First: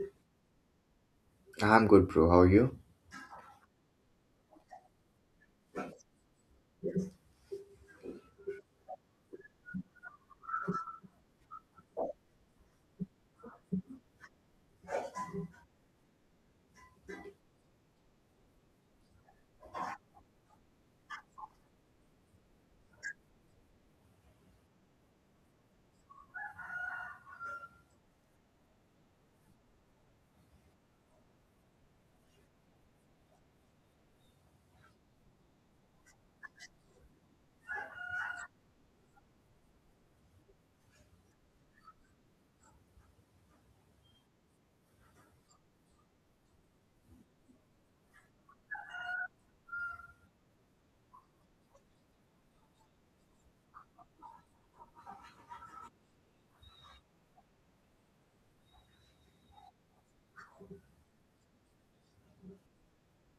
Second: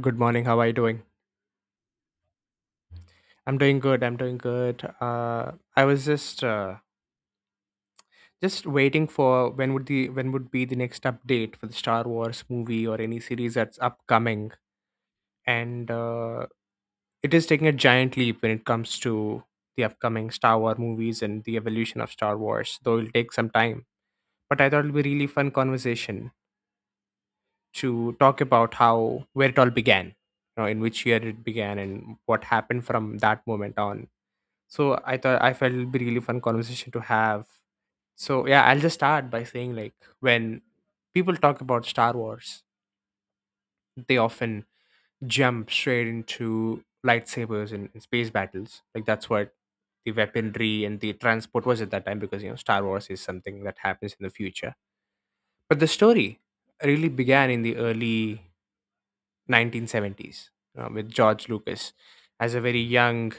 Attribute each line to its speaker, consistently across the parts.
Speaker 1: Good morning. How are you doing?
Speaker 2: I'm good, bro. How are you?
Speaker 1: I'm doing good. I'm doing good. I was just waiting for when would be the next update for the Star Wars movie or any series that's upcoming, and it is taking a giant leap when it comes to the upcoming Star Wars movies and the evolution of Star Wars. Though it'll take some time, but I thought it'll be really fun conversation to talk about how where it all began, in which year it began, and what happened from that moment on. So I felt it'd be really fun conversation to have. So yeah, I'll just start by saying like when people talk about Star Wars, they often jump straight into lightsabers and space battles. Like that's what the weaponry and the transport was at that time because Star Wars is something that happens in the future. But the story really began in the early 1970s with George Lucas as a very young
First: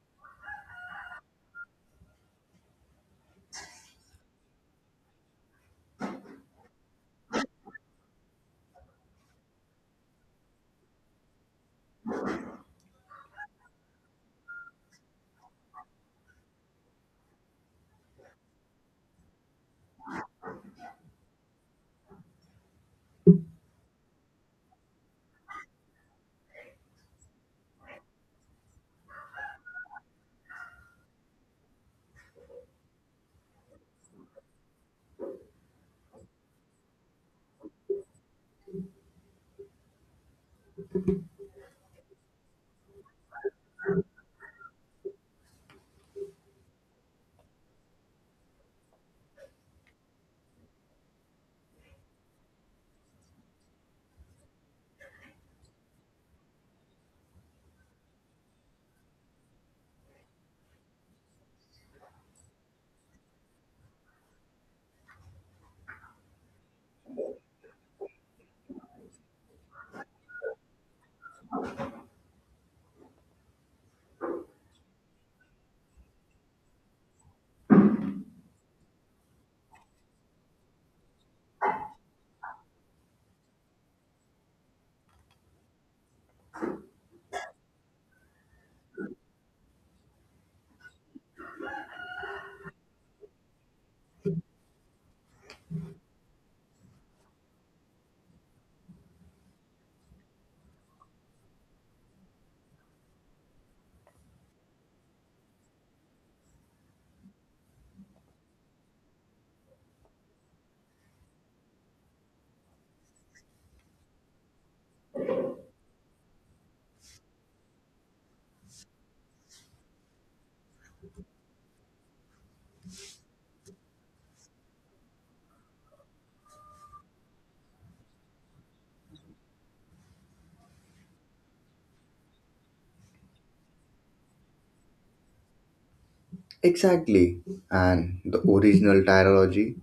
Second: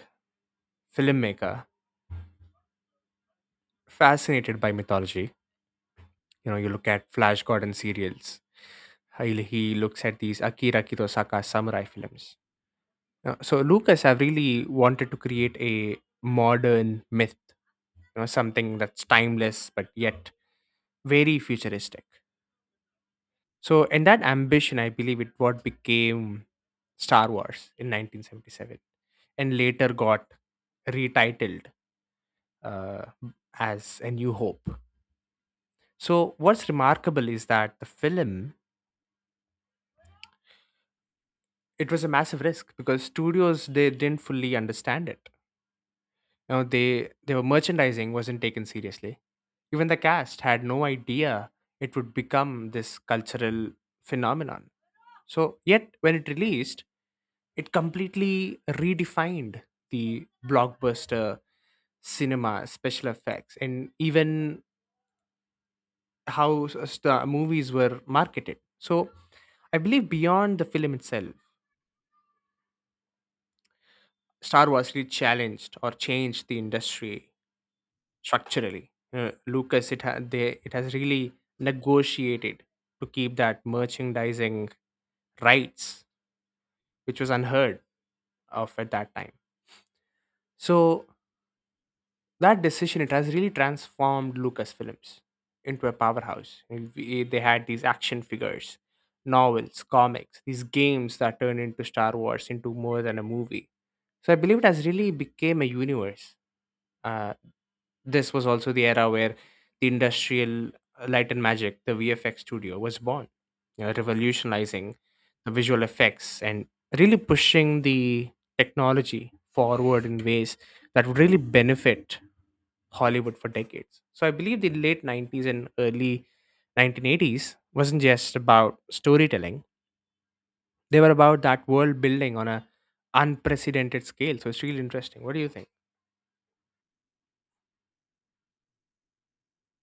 Speaker 1: filmmaker fascinated by mythology. You know, you look at Flash Gordon serials. He looks at these Akira Kurosawa samurai films. So Lucas have really wanted to create a modern myth, something that's timeless but yet very futuristic. So in that ambition, I believe it what became Star Wars in 1977 and later got retitled uh, as A New Hope. So, what's remarkable is that the film it was a massive risk because studios they didn't fully understand it. You know, they were merchandising wasn't taken seriously. Even the cast had no idea it would become this cultural phenomenon. So yet when it released, it completely redefined the blockbuster cinema special effects and even how the movies were marketed. So I believe beyond the film itself Star Wars really challenged or changed the industry structurally. Lucas, it has really negotiated to keep that merchandising rights, which was unheard of at that time. So that decision, it has really transformed Lucasfilms into a powerhouse. They had these action figures, novels, comics, these games that turned into Star Wars into more than a movie. So I believe it has really became a universe. uh, This was also the era where the industrial light and magic, the VFX studio, was born, you know, revolutionizing the visual effects and really pushing the technology forward in ways that would really benefit Hollywood for decades. So I believe the late 90s and early 1980s wasn't just about storytelling, they were about that world building on a unprecedented scale. So it's really interesting. What do you think?
Speaker 2: Exactly. And the original trilogy,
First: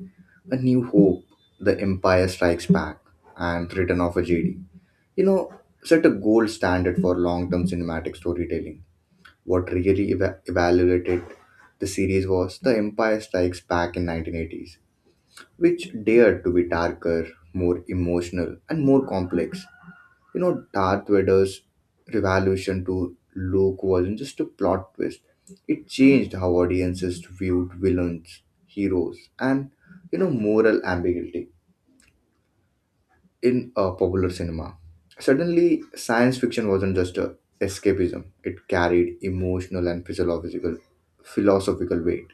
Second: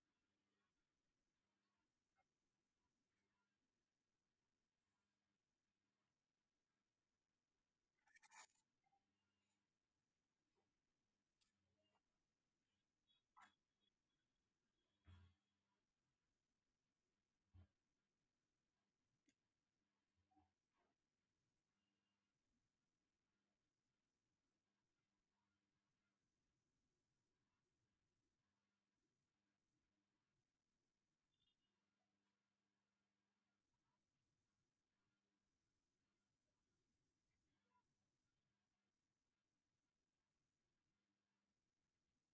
Speaker 2: A New Hope, The Empire Strikes Back, and Return of a Jedi. You know, set a gold standard for long-term cinematic storytelling. What really evaluated the series was The Empire Strikes Back in 1980s, which dared to be darker, more emotional, and more complex. Darth Vader's revolution to Luke wasn't just a plot twist. It changed how audiences viewed villains, heroes, and moral ambiguity in popular cinema. Suddenly, science fiction wasn't just a escapism; it carried emotional and physiological, philosophical weight.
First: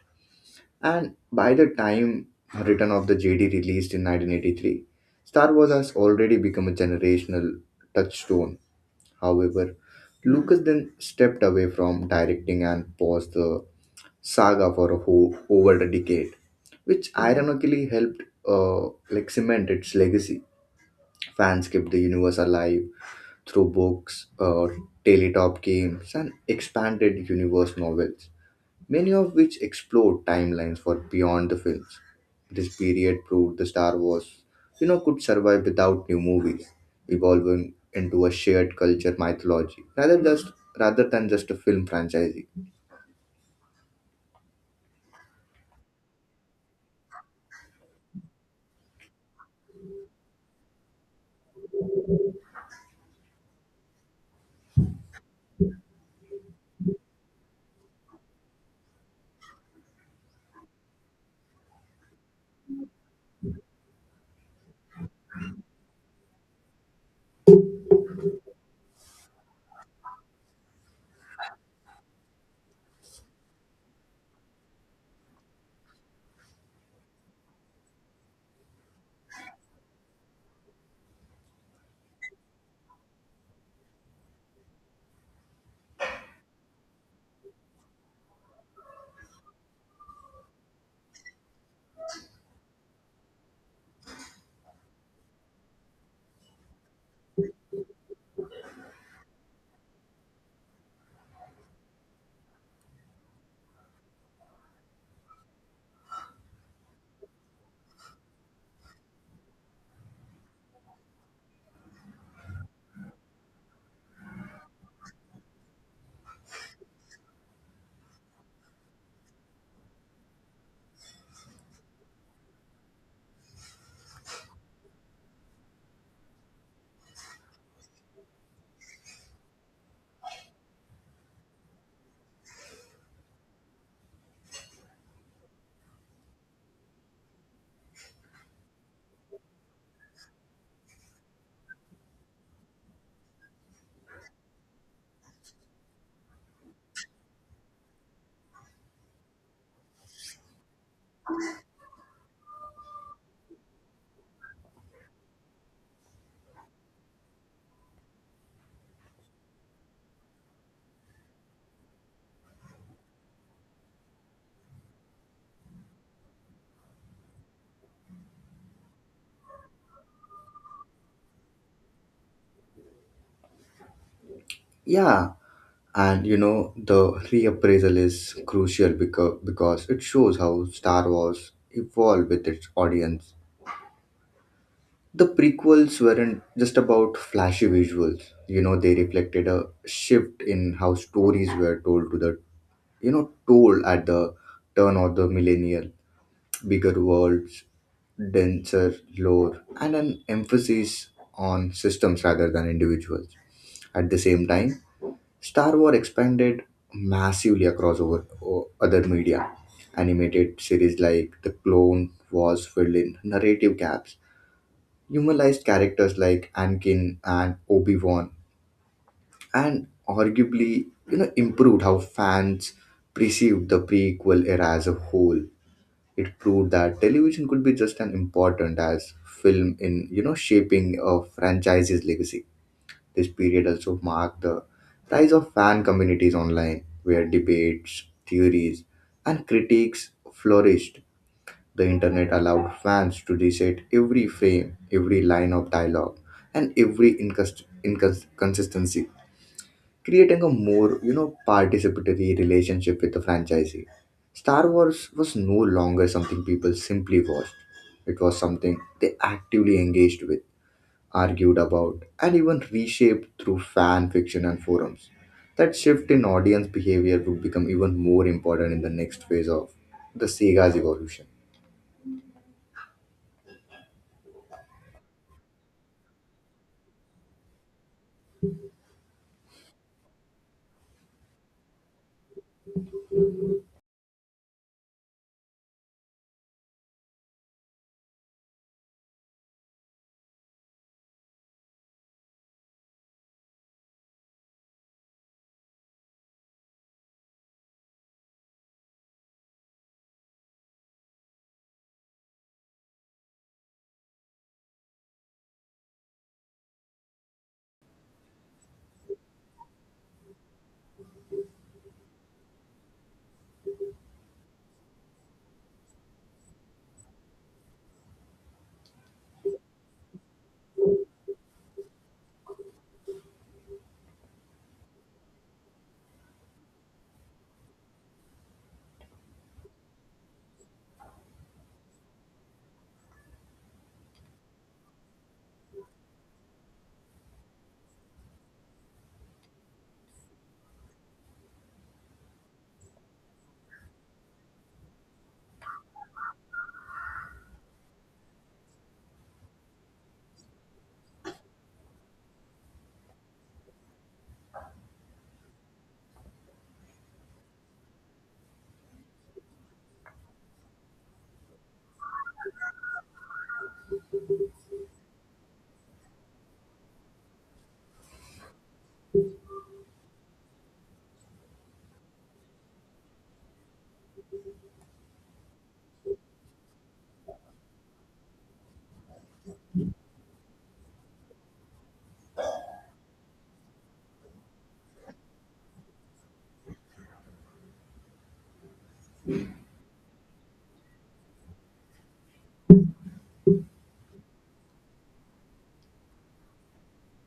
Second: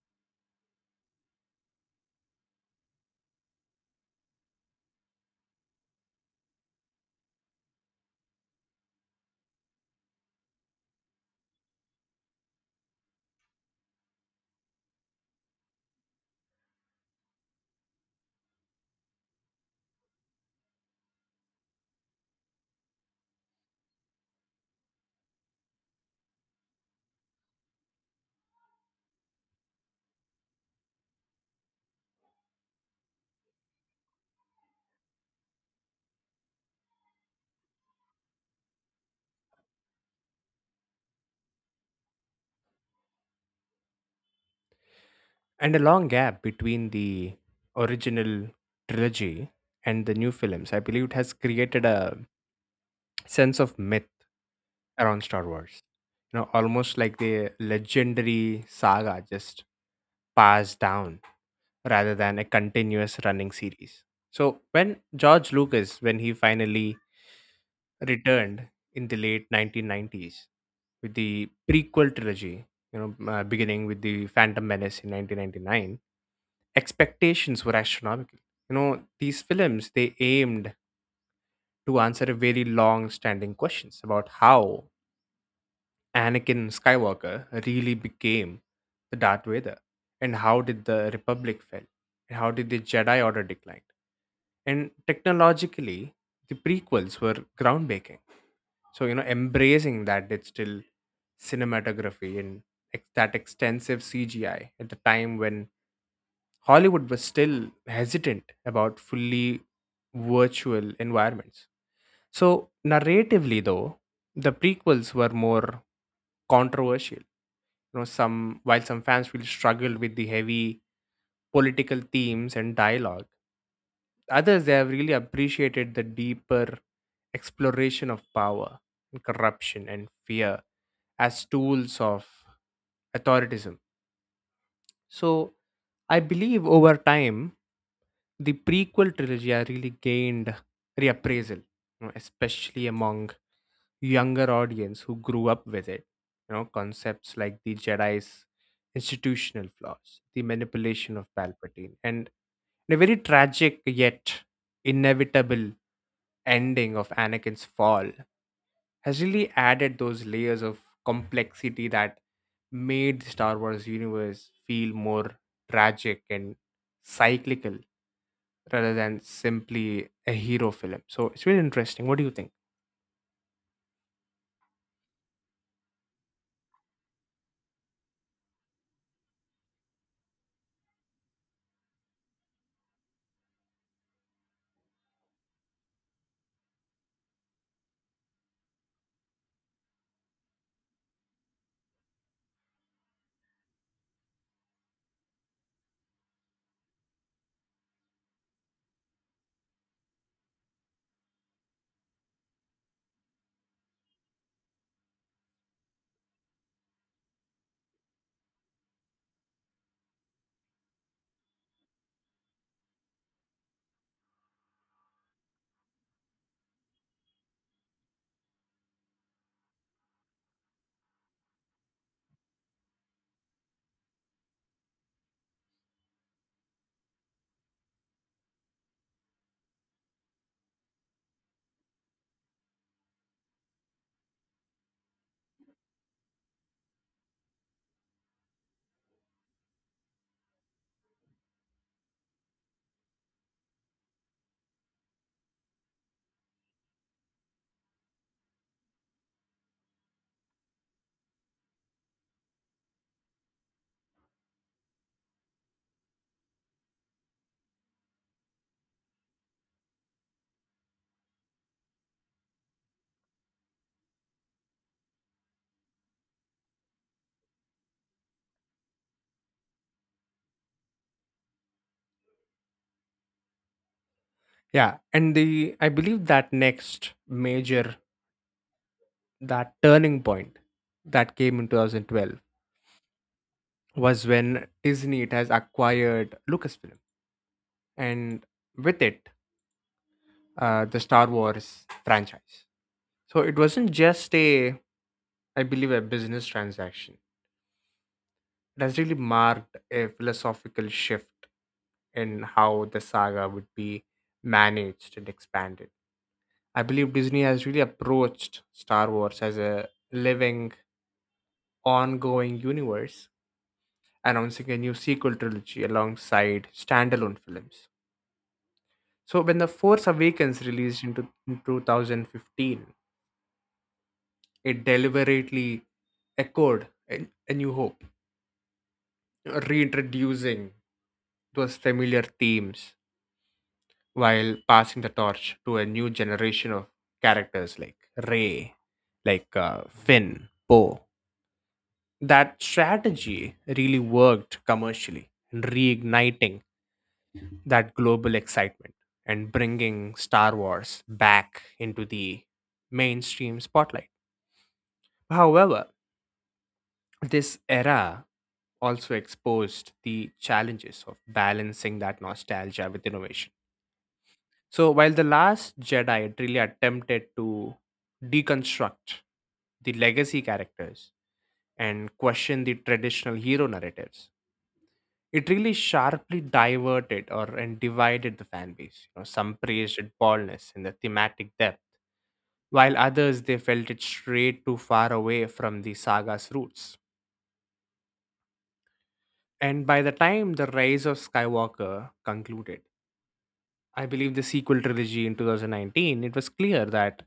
Speaker 2: And by the time Return of the Jedi released in 1983, Star Wars has already become a generational touchstone. However, Lucas then stepped away from directing and paused the saga for a whole over a decade, which ironically helped like cement its legacy. Fans kept the universe alive through books, Teletop games, and expanded universe novels, many of which explore timelines for beyond the films. This period proved the Star Wars, could survive without new movies, evolving into a shared culture mythology rather than just a film franchise.
Speaker 1: And a long gap between the original trilogy and the new films I believe it has created a sense of myth around Star Wars, you know, almost like the legendary saga just passed down rather than a continuous running series. So when George Lucas when he finally returned in the late 1990s with the prequel trilogy, beginning with the Phantom Menace in 1999, expectations were astronomical. You know, these films they aimed to answer a very long-standing questions about how Anakin Skywalker really became the Darth Vader, and how did the Republic fail, and how did the Jedi Order decline. And technologically, the prequels were groundbreaking, so embracing that digital cinematography and that extensive CGI at the time when Hollywood was still hesitant about fully virtual environments. So narratively though, the prequels were more controversial. You know, some while some fans will struggle with the heavy political themes and dialogue, others they have really appreciated the deeper exploration of power and corruption and fear as tools of authoritism. So I believe over time the prequel trilogy has really gained reappraisal, you know, especially among younger audience who grew up with it. You know, concepts like the Jedi's institutional flaws, the manipulation of Palpatine, and a very tragic yet inevitable ending of Anakin's fall has really added those layers of complexity that made the Star Wars universe feel more tragic and cyclical rather than simply a hero film. So it's really interesting. What do you think?
Speaker 2: Yeah, and you know the reappraisal is crucial because it shows how Star Wars evolved with its audience. The prequels weren't just about flashy visuals. You know, they reflected a shift in how stories were told to the, toll at the turn of the millennial. Bigger worlds, denser lore, and an emphasis on systems rather than individuals. At the same time, Star Wars expanded massively across over other media. Animated series like The Clone Wars filled in narrative gaps, humanized characters like Anakin and Obi-Wan, and arguably, improved how fans perceived the prequel era as a whole. It proved that television could be just as important as film in, shaping a franchise's legacy. This period also marked the rise of fan communities online, where debates, theories, and critiques flourished. The internet allowed fans to reset every frame, every line of dialogue, and every inconsistency, creating a more, participatory relationship with the franchisee. Star Wars was no longer something people simply watched. It was something they actively engaged with, argued about, and even reshaped through fan fiction and forums. That shift in audience behavior would become even more important in the next phase of the sega's evolution.
Speaker 1: Yeah, and the I believe that next major that turning point that came in 2012 was when Disney it has acquired Lucasfilm and with it the Star Wars franchise. So it wasn't just a I believe a business transaction. It has really marked a philosophical shift in how the saga would be managed and expanded. I believe Disney has really approached Star Wars as a living ongoing universe, announcing a new sequel trilogy alongside standalone films. So, when The Force Awakens released in 2015, it deliberately echoed A New Hope, reintroducing those familiar themes while passing the torch to a new generation of characters like Ray, Finn, Poe. That strategy really worked commercially, in reigniting that global excitement and bringing Star Wars back into the mainstream spotlight. However, this era also exposed the challenges of balancing that nostalgia with innovation. So, while The Last Jedi really attempted to deconstruct the legacy characters and question the traditional hero narratives, it really sharply diverted or and divided the fan base. You know, some praised its boldness and the thematic depth, while others they felt it strayed too far away from the saga's roots. And by the time the rise of Skywalker concluded, I believe, the sequel trilogy in 2019, it was clear that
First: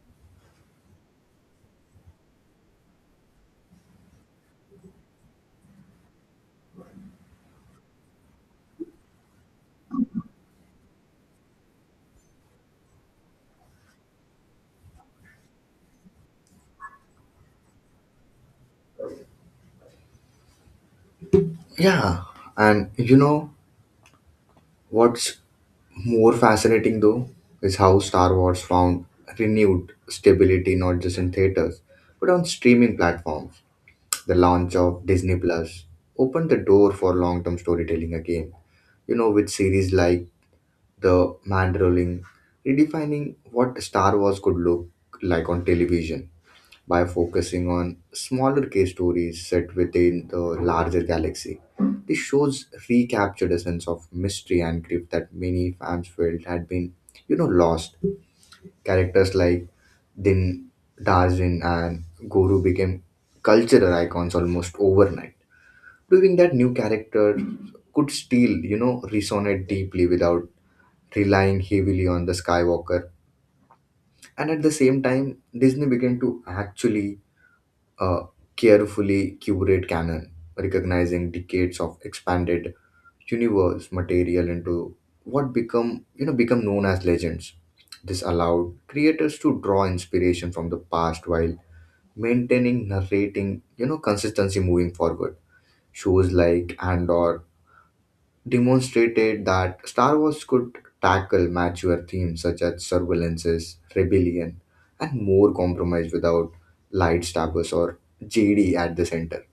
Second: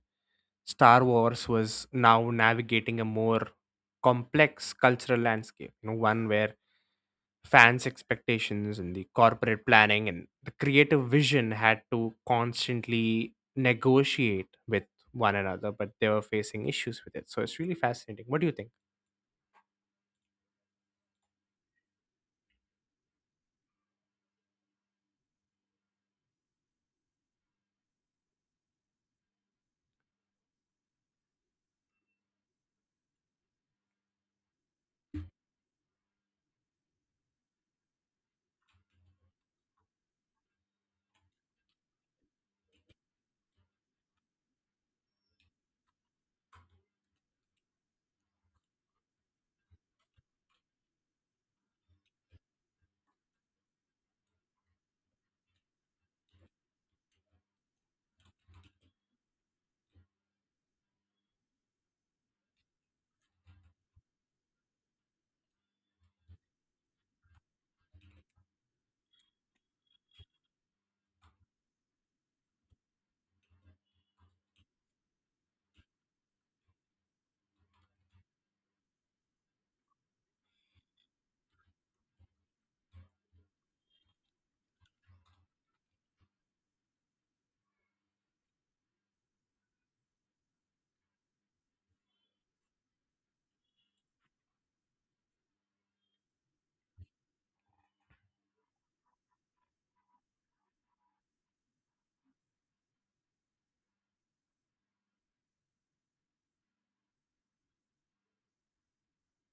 Speaker 1: Star Wars was now navigating a more complex cultural landscape, you know, one where fans' expectations and the corporate planning and the creative vision had to constantly negotiate with one another, but they were facing issues with it. So it's really fascinating. What do you think?
Speaker 2: Yeah, and you know, what's more fascinating though is how Star Wars found renewed stability not just in theaters but on streaming platforms. The launch of Disney Plus opened the door for long-term storytelling again. You know, with series like The Mandalorian redefining what Star Wars could look like on television by focusing on smaller case stories set within the larger galaxy. This shows recaptured a sense of mystery and grief that many fans felt had been, lost. Characters like Din Darzin and Guru became cultural icons almost overnight, proving that new characters could still, resonate deeply without relying heavily on the Skywalker. And at the same time, Disney began to actually a carefully curated canon, recognizing decades of expanded universe material into what become known as legends. This allowed creators to draw inspiration from the past while maintaining narrating, consistency moving forward. Shows like Andor demonstrated that Star Wars could tackle mature themes such as surveillances, rebellion, and more compromise without lightsabers or JD at the center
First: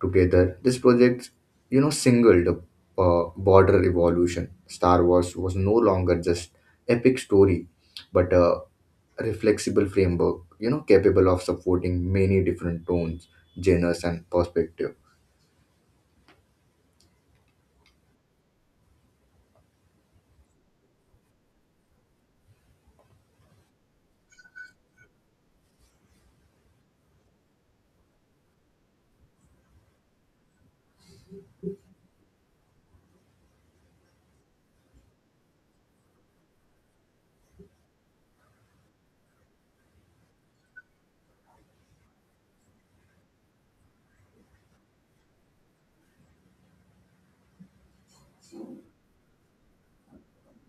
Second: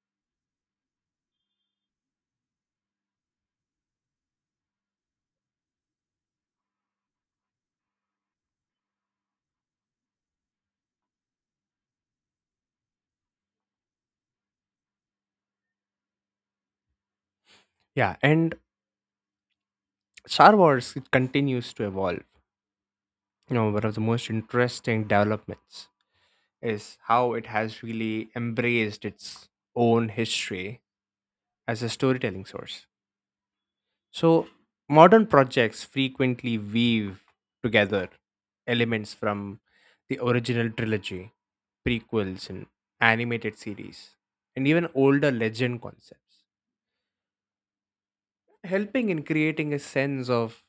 Speaker 2: together. This project, singled the border evolution. Star Wars was no longer just epic story, but a reflexible framework, capable of supporting many different tones, genres, and perspective.
Speaker 1: Yeah, and Star Wars it continues to evolve. You know, one of the most interesting developments is how it has really embraced its own history as a storytelling source. So, modern projects frequently weave together elements from the original trilogy, prequels, and animated series, and even older legend concepts, helping in creating a sense of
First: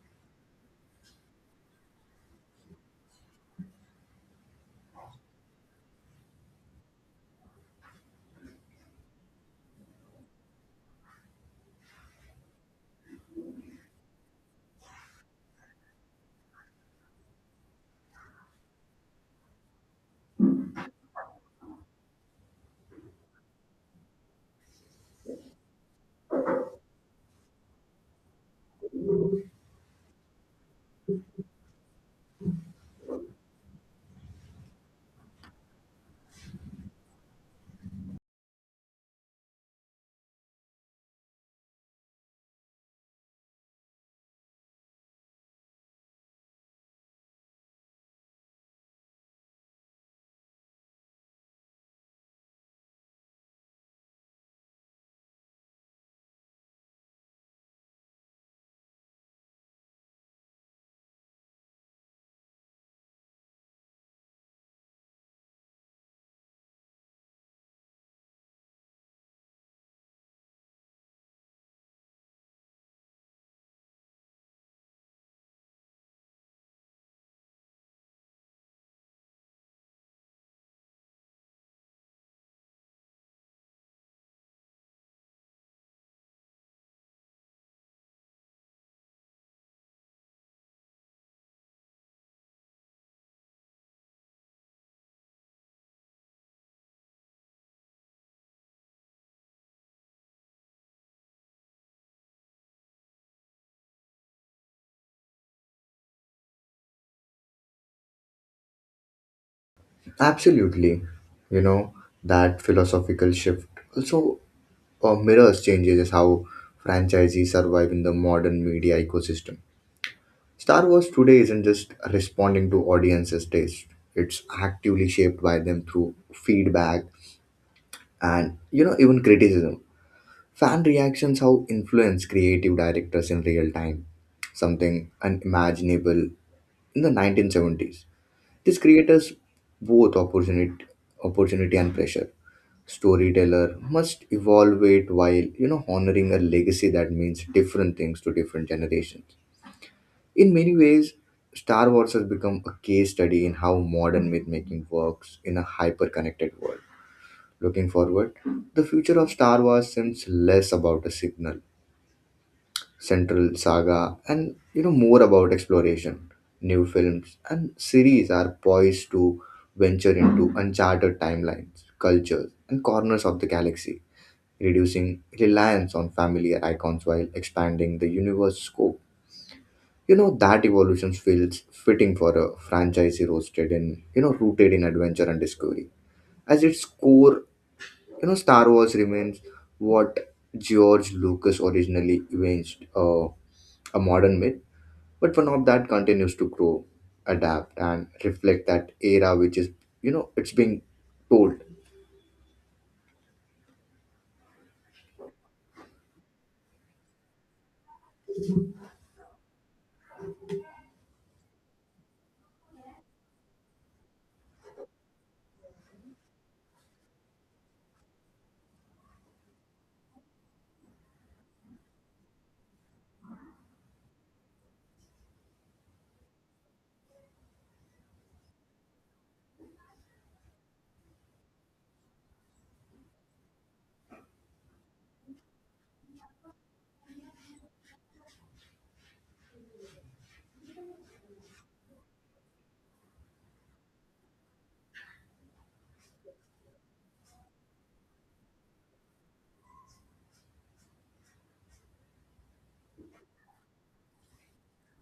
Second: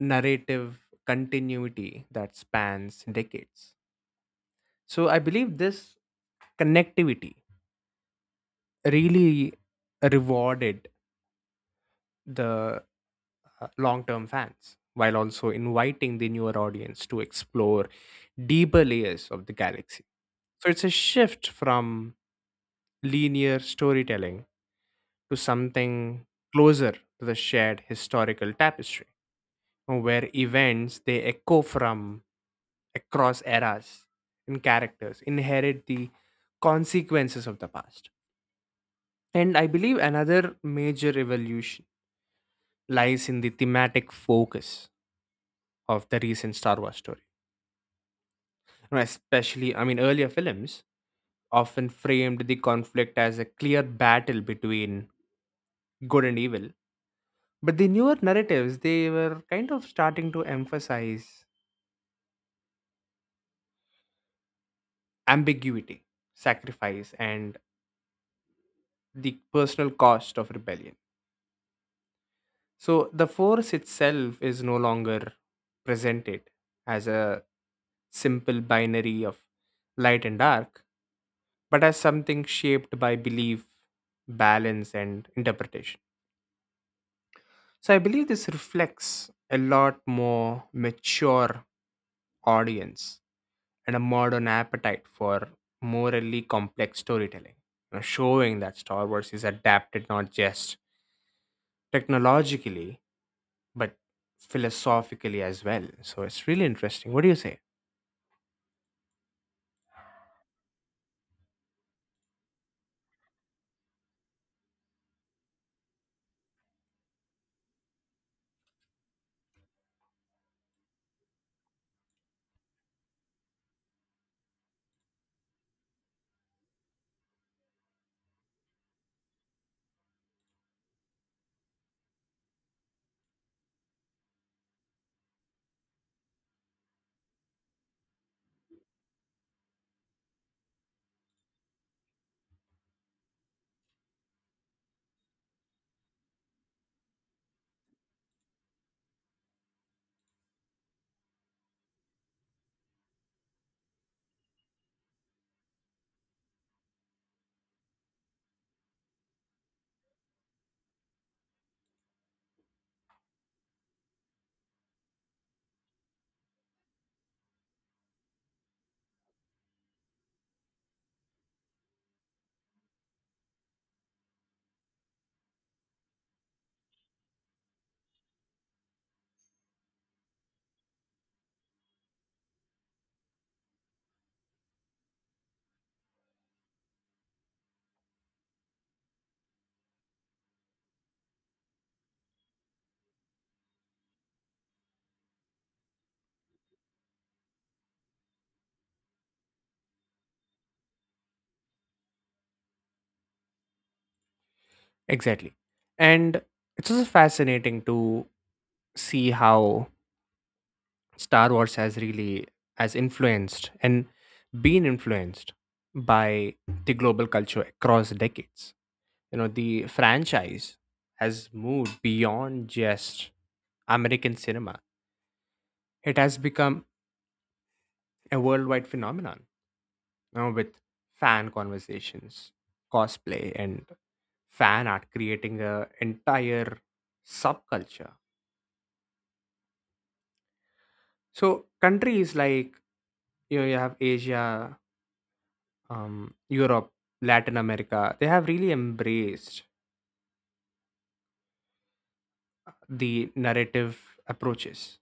Speaker 1: narrative continuity that spans decades. So, I believe this connectivity really rewarded the long-term fans while also inviting the newer audience to explore deeper layers of the galaxy. So it's a shift from linear storytelling to something closer to the shared historical tapestry, where events they echo from across eras and characters inherit the consequences of the past. And I believe another major evolution lies in the thematic focus of the recent Star Wars story. You know, especially, I mean, earlier films often framed the conflict as a clear battle between good and evil. But the newer narratives, they were kind of starting to emphasize ambiguity, sacrifice, and the personal cost of rebellion. So the force itself is no longer presented as a simple binary of light and dark, but as something shaped by belief, balance, and interpretation. So I believe this reflects a lot more mature audience and a modern appetite for morally complex storytelling, showing that Star Wars is adapted not just technologically but philosophically as well. So it's really interesting. What do you say?
Speaker 2: Absolutely, you know, that philosophical shift also mirrors changes how franchisees survive in the modern media ecosystem. Star Wars today isn't just responding to audiences' taste. It's actively shaped by them through feedback and, even criticism. Fan reactions how influence creative directors in real time. Something unimaginable in the 1970s. This creators both opportunity and pressure. Storyteller must evolve it while, honoring a legacy that means different things to different generations. In many ways, Star Wars has become a case study in how modern myth making works in a hyper connected world. Looking forward, the future of Star Wars seems less about a signal, central saga, and, more about exploration. New films and series are poised to venture into uncharted timelines, cultures, and corners of the galaxy, reducing reliance on familiar icons while expanding the universe scope. You know, that evolution feels fitting for a franchise roasted in, rooted in adventure and discovery. As its core, Star Wars remains what George Lucas originally evinced, a modern myth, but one of that continues to grow, adapt, and reflect that era which is, it's being told.
Speaker 1: Exactly. And it's also fascinating to see how Star Wars has influenced and been influenced by the global culture across decades. You know, the franchise has moved beyond just American cinema. It has become a worldwide phenomenon, you know, with fan conversations, cosplay, and fan art creating a entire subculture. So countries like you have Asia, Europe, Latin America, they have really embraced the narrative approaches.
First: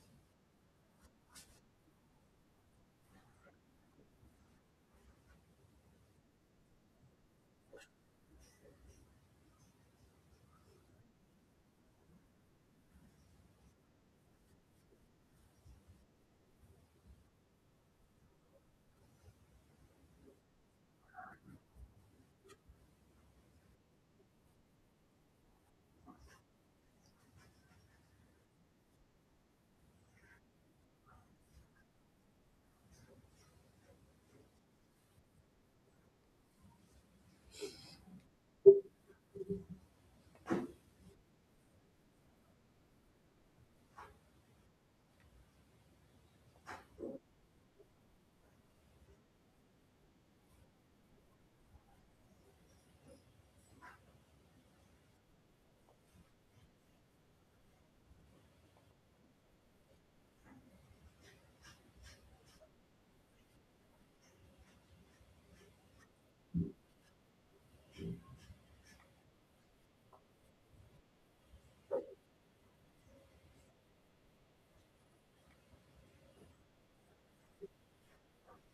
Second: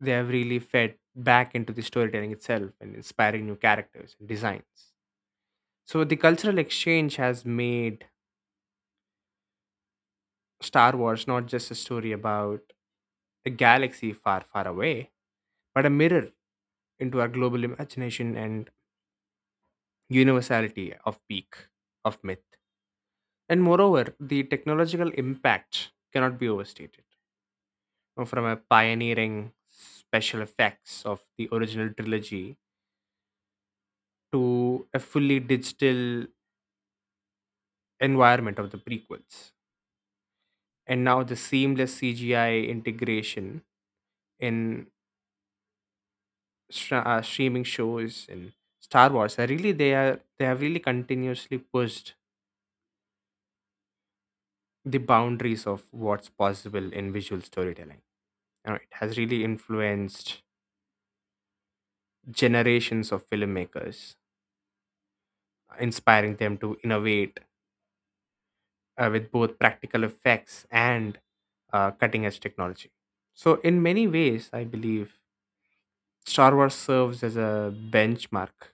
Speaker 1: They have really fed back into the storytelling itself and inspiring new characters and designs. So the cultural exchange has made Star Wars not just a story about a galaxy far, far away, but a mirror into our global imagination and universality of peak, of myth. And moreover, the technological impact cannot be overstated know, from a pioneering special effects of the original trilogy to a fully digital environment of the prequels. And now the seamless CGI integration in streaming shows in Star Wars are really they are they have really continuously pushed the boundaries of what's possible in visual storytelling. You know, it has really influenced generations of filmmakers, inspiring them to innovate with both practical effects and cutting edge technology. So, in many ways, I believe Star Wars serves as a benchmark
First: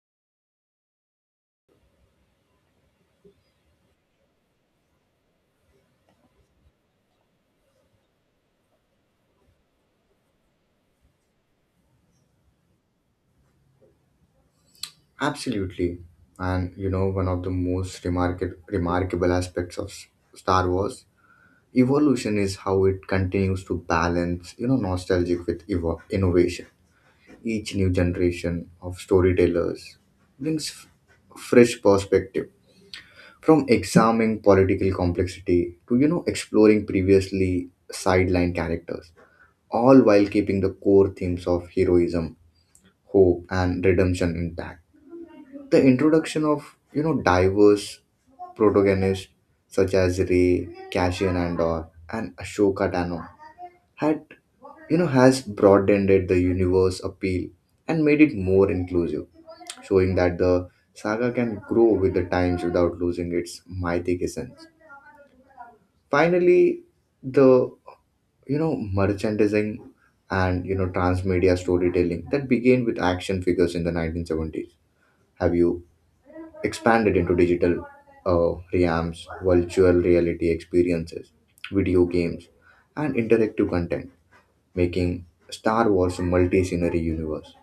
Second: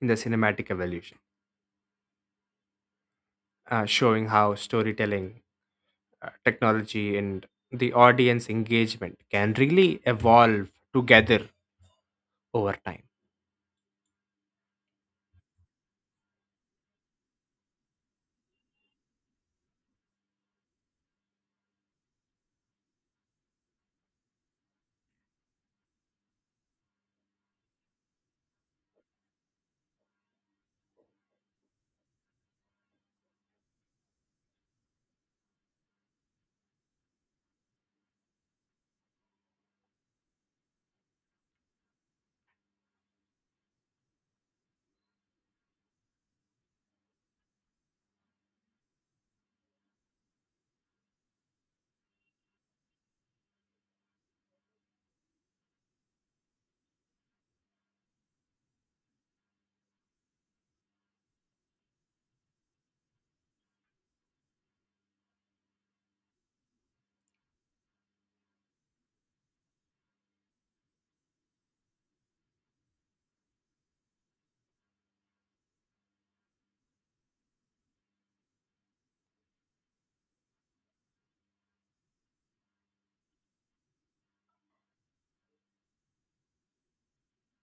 Speaker 1: in the cinematic evolution, showing how storytelling, technology, and the audience engagement can really evolve together over time.
Speaker 2: Absolutely. And you know, one of the most remarkable aspects of Star Wars evolution is how it continues to balance, nostalgic with innovation. Each new generation of storytellers brings fresh perspective, from examining political complexity to, exploring previously sidelined characters, all while keeping the core themes of heroism, hope, and redemption intact. The introduction of, diverse protagonists such as Rey, Cassian Andor, and Ashoka Tano had, has broadened the universe appeal and made it more inclusive, showing that the saga can grow with the times without losing its mythic essence. Finally, the, you know merchandising and, transmedia storytelling that began with action figures in the 1970s have you expanded into digital realms, virtual reality experiences, video games, and interactive content, making Star Wars a multi-scenery universe.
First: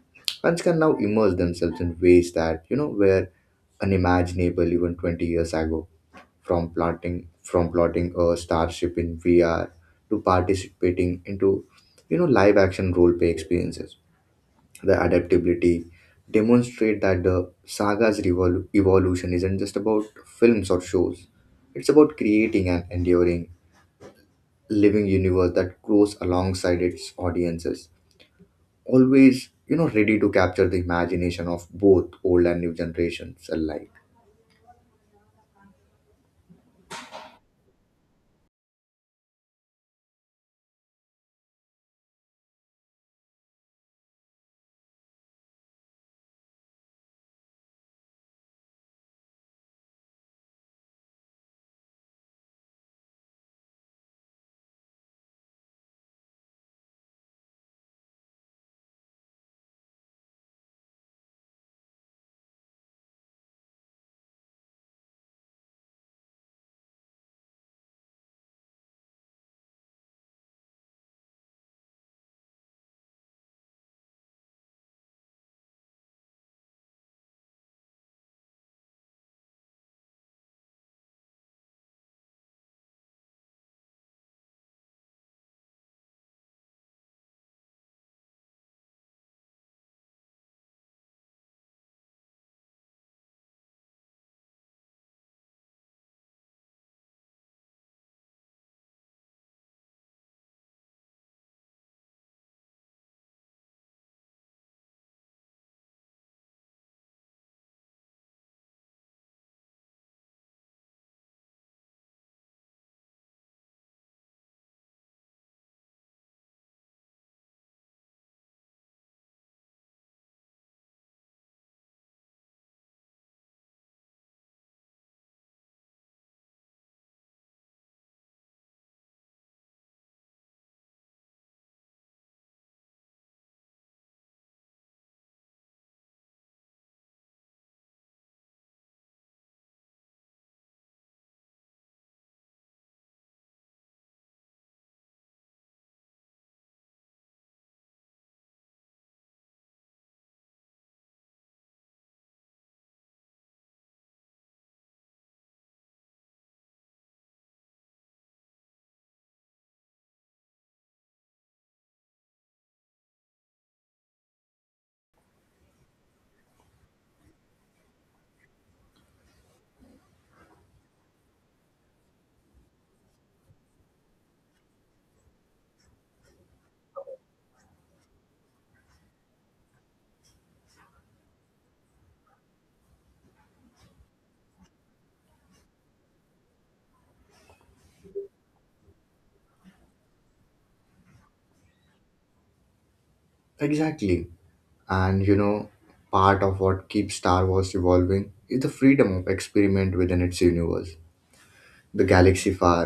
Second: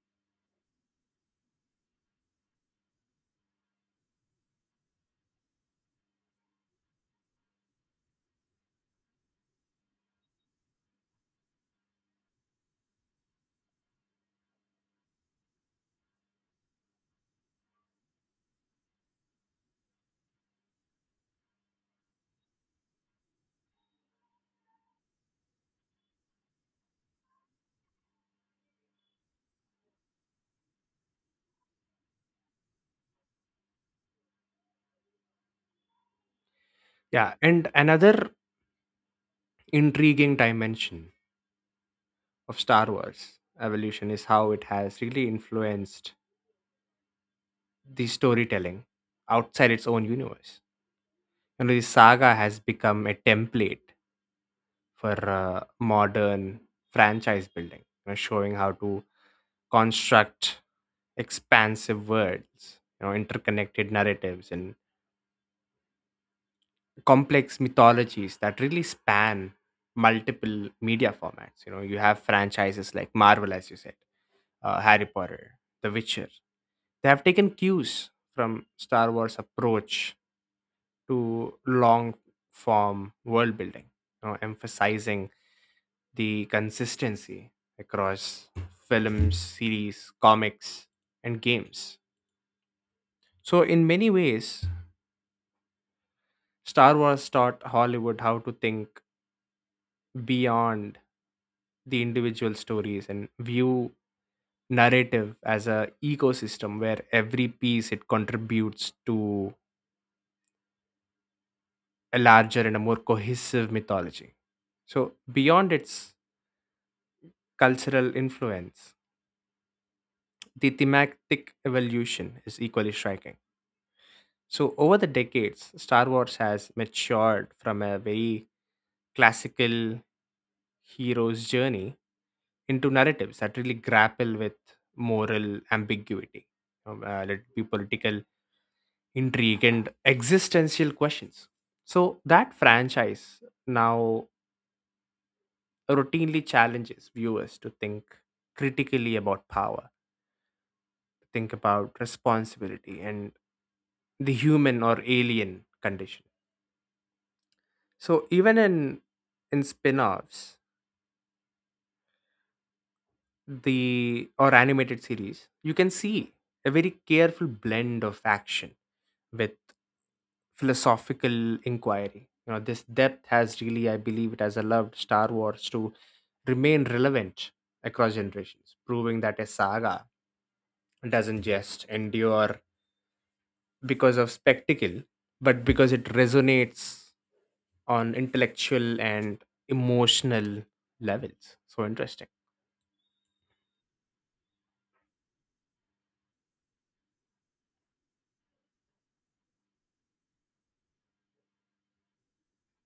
Speaker 2: Fans can now immerse themselves in ways that, were unimaginable even 20 years ago. From plotting a starship in VR to participating into, live-action role-play experiences. The adaptability demonstrate that the saga's evolution isn't just about films or shows. It's about creating an enduring, living universe that grows alongside its audiences, always, ready to capture the imagination of both old and new generations alike.
Speaker 1: Yeah, and another intriguing dimension of Star Wars evolution is how it has really influenced the storytelling outside its own universe. You know, the saga has become a template for modern franchise building, showing how to construct expansive worlds, interconnected narratives and complex mythologies that really span multiple media formats. You know, you have franchises like Marvel, as you said, Harry Potter, The Witcher. They have taken cues from Star Wars' approach to long form world building, emphasizing the consistency across films, series, comics, and games. So, in many ways, Star Wars taught Hollywood how to think beyond the individual stories and view narrative as a ecosystem where every piece it contributes to a larger and a more cohesive mythology. So beyond its cultural influence, the thematic evolution is equally striking. So, over the decades, Star Wars has matured from a very classical hero's journey into narratives that really grapple with moral ambiguity, let it be political intrigue, and existential questions. So, that franchise now routinely challenges viewers to think critically about power, think about responsibility and the human or alien condition. So even in spin-offs, the or animated series, you can see a very careful blend of action with philosophical inquiry. You know, this depth has really, I believe, it has allowed Star Wars to remain relevant across generations, proving that a saga doesn't just endure because of spectacle, but because it resonates on intellectual and emotional levels. So interesting.
Speaker 2: Exactly, and you know, part of what keeps Star Wars evolving is the freedom of experiment within its universe. The galaxy far,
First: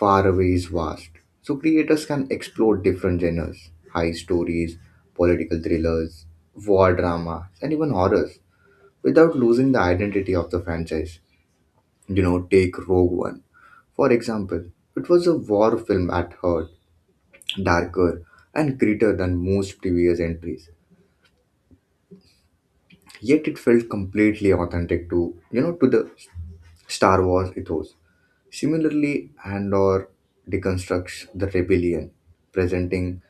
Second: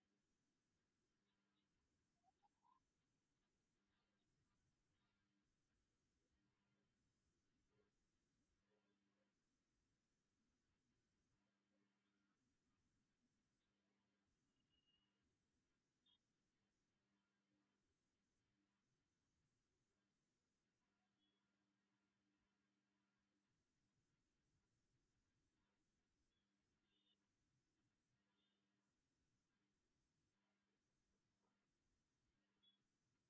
Speaker 2: far away is vast, so creators can explore different genres, high stories, political thrillers, war drama, and even horrors without losing the identity of the franchise. You know, take Rogue One. For example, it was a war film at heart, darker and grittier than most previous entries. Yet it felt completely authentic to, to the Star Wars ethos. Similarly, Andor deconstructs the rebellion, presenting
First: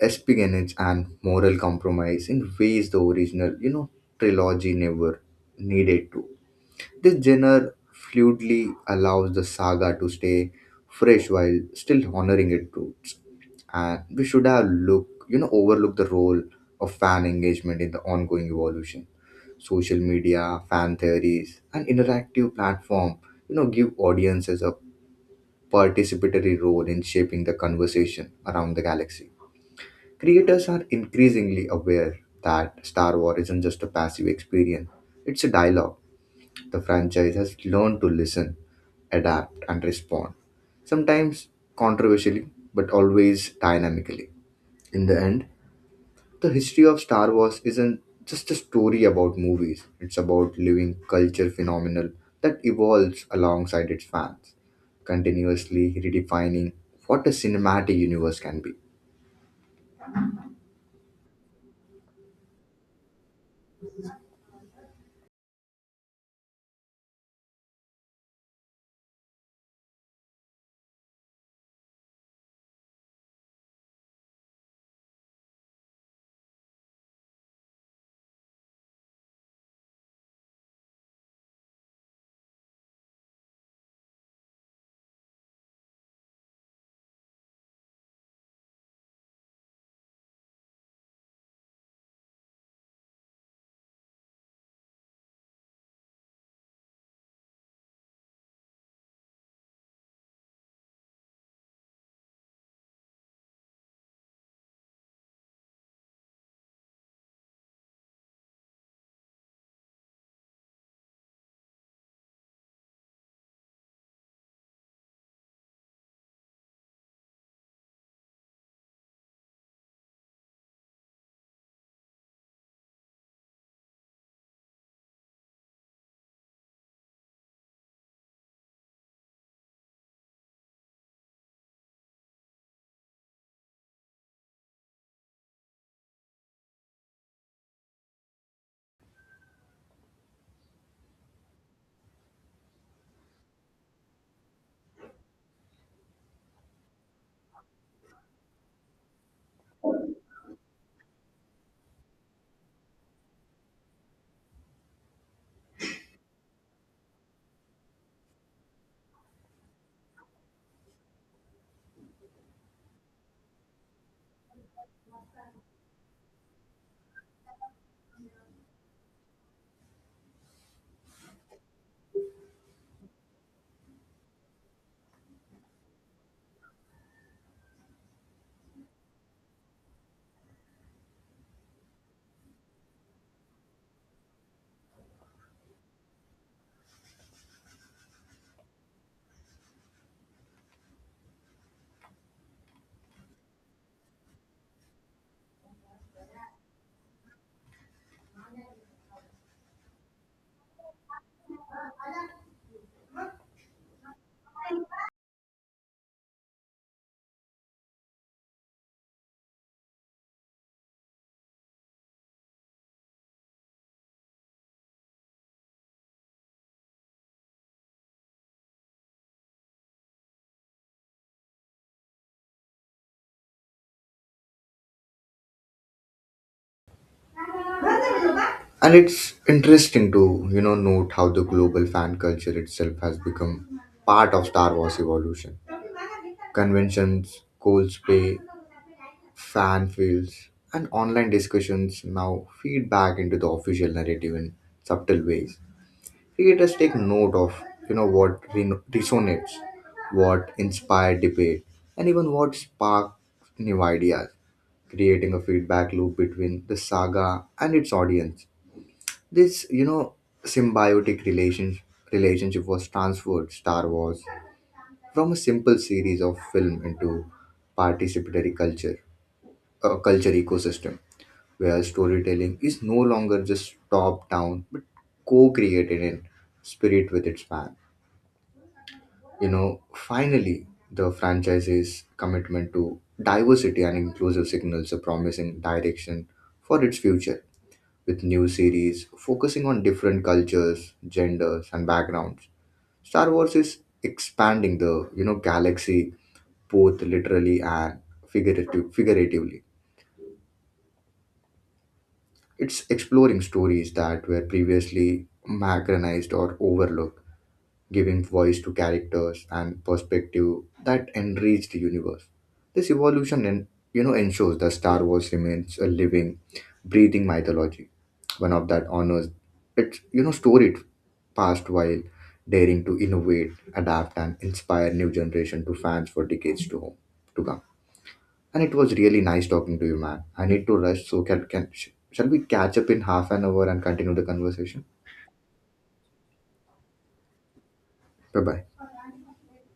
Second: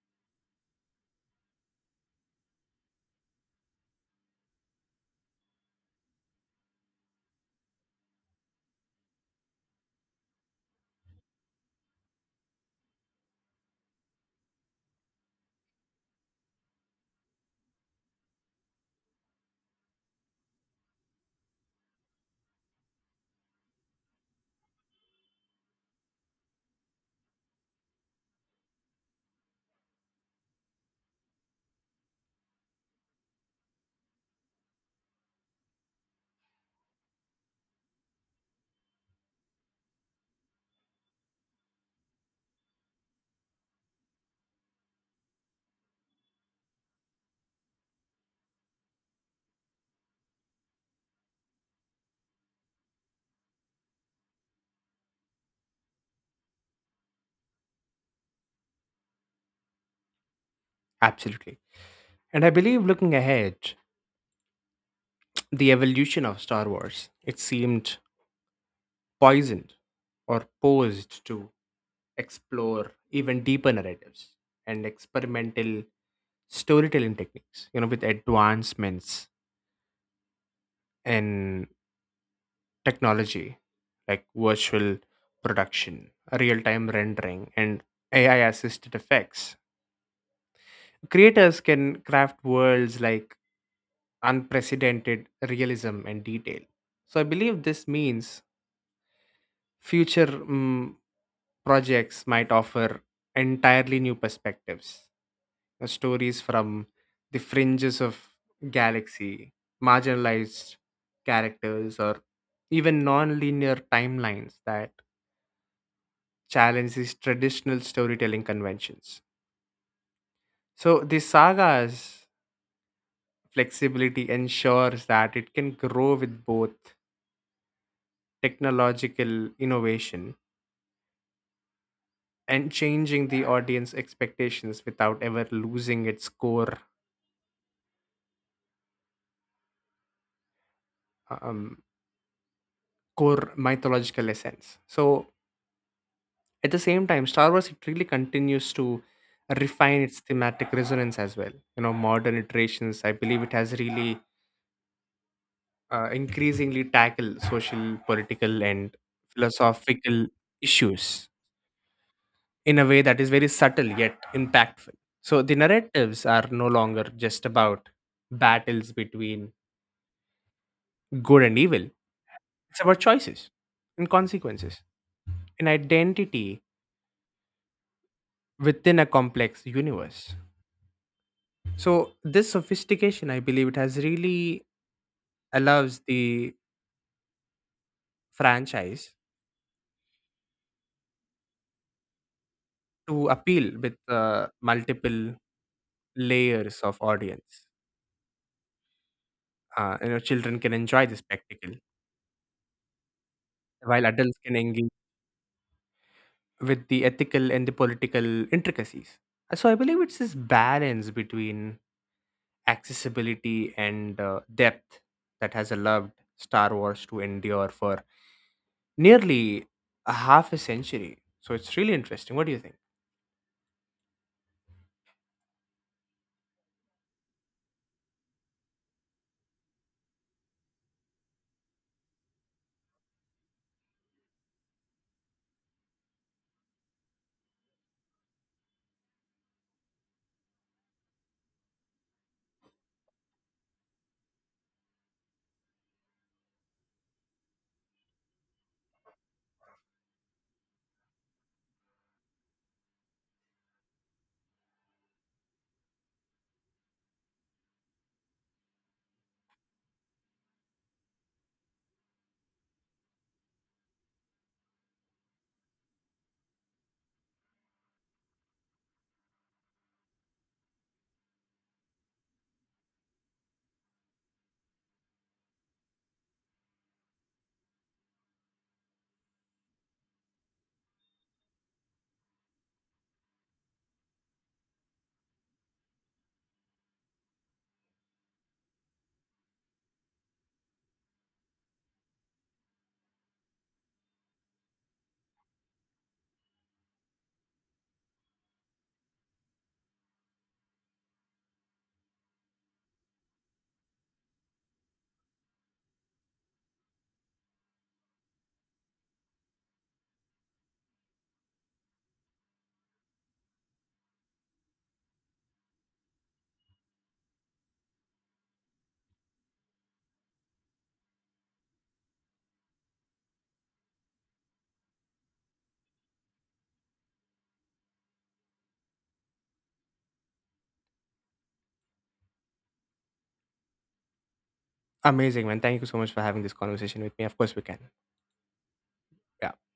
Speaker 2: espionage and moral compromise in ways the original, trilogy never needed to. This genre fluidly allows the saga to stay fresh while still honoring its roots. And we should have look, overlook the role of fan engagement in the ongoing evolution. Social media, fan theories, and interactive platform, give audiences a participatory role in shaping the conversation around the galaxy. Creators are increasingly aware that Star Wars isn't just a passive experience, it's a dialogue. The franchise has learned to listen, adapt, and respond, sometimes controversially, but always dynamically. In the end, the history of Star Wars isn't just a story about movies, it's about living culture phenomenal that evolves alongside its fans, continuously redefining what a cinematic universe can be.
Speaker 1: Absolutely. And I believe looking ahead, the evolution of Star Wars, it seemed poisoned or posed to explore even deeper narratives and experimental storytelling techniques, you know, with advancements in technology like virtual production, real time rendering, and AI assisted effects. Creators can craft worlds like unprecedented realism and detail. So I believe this means future projects might offer entirely new perspectives. Stories from the fringes of galaxy, marginalized characters, or even non-linear timelines that challenges traditional storytelling conventions. So the saga's flexibility ensures that it can grow with both technological innovation and changing the audience expectations without ever losing its core um, core mythological essence. So at the same time, Star Wars it really continues to refine its thematic resonance as well. You know, modern iterations, I believe it has really increasingly tackle social, political, and philosophical issues in a way that is very subtle yet impactful. So the narratives are no longer just about battles between good and evil, it's about choices and consequences, an identity within a complex universe. So this sophistication, I believe, it has really allows the franchise to appeal with multiple layers of audience, you know, children can enjoy the spectacle while adults can engage with the ethical and the political intricacies. So I believe it's this balance between accessibility and depth that has allowed Star Wars to endure for nearly a half a century. So it's really interesting. What do you think?
Speaker 2: And it's interesting to, note how the global fan culture itself has become part of Star Wars evolution. Conventions, Cold's fan fields, and online discussions now feed back into the official narrative in subtle ways. Creators take note of, what resonates, what inspired debate, and even what sparked new ideas, creating a feedback loop between the saga and its audience. This, symbiotic relationship was transferred Star Wars from a simple series of film into participatory culture, a culture ecosystem where storytelling is no longer just top down, but co created in spirit with its fan. You know, finally, the franchise's commitment to diversity and inclusive signals a promising direction for its future, with new series focusing on different cultures, genders, and backgrounds. Star Wars is expanding the, galaxy both literally and figuratively. It's exploring stories that were previously marginalized or overlooked, giving voice to characters and perspective that enrich the universe. This evolution and, ensures that Star Wars remains a living, breathing mythology, one of that honors its, storied past while daring to innovate, adapt, and inspire new generation to fans for decades to come. And it was really nice talking to you, man. I need to rush, so shall we catch up in half an hour and continue the conversation?
Speaker 1: Amazing, man. Thank you so much for having this conversation with me. Of course we can.
Speaker 2: Bye bye.
Speaker 1: Yeah.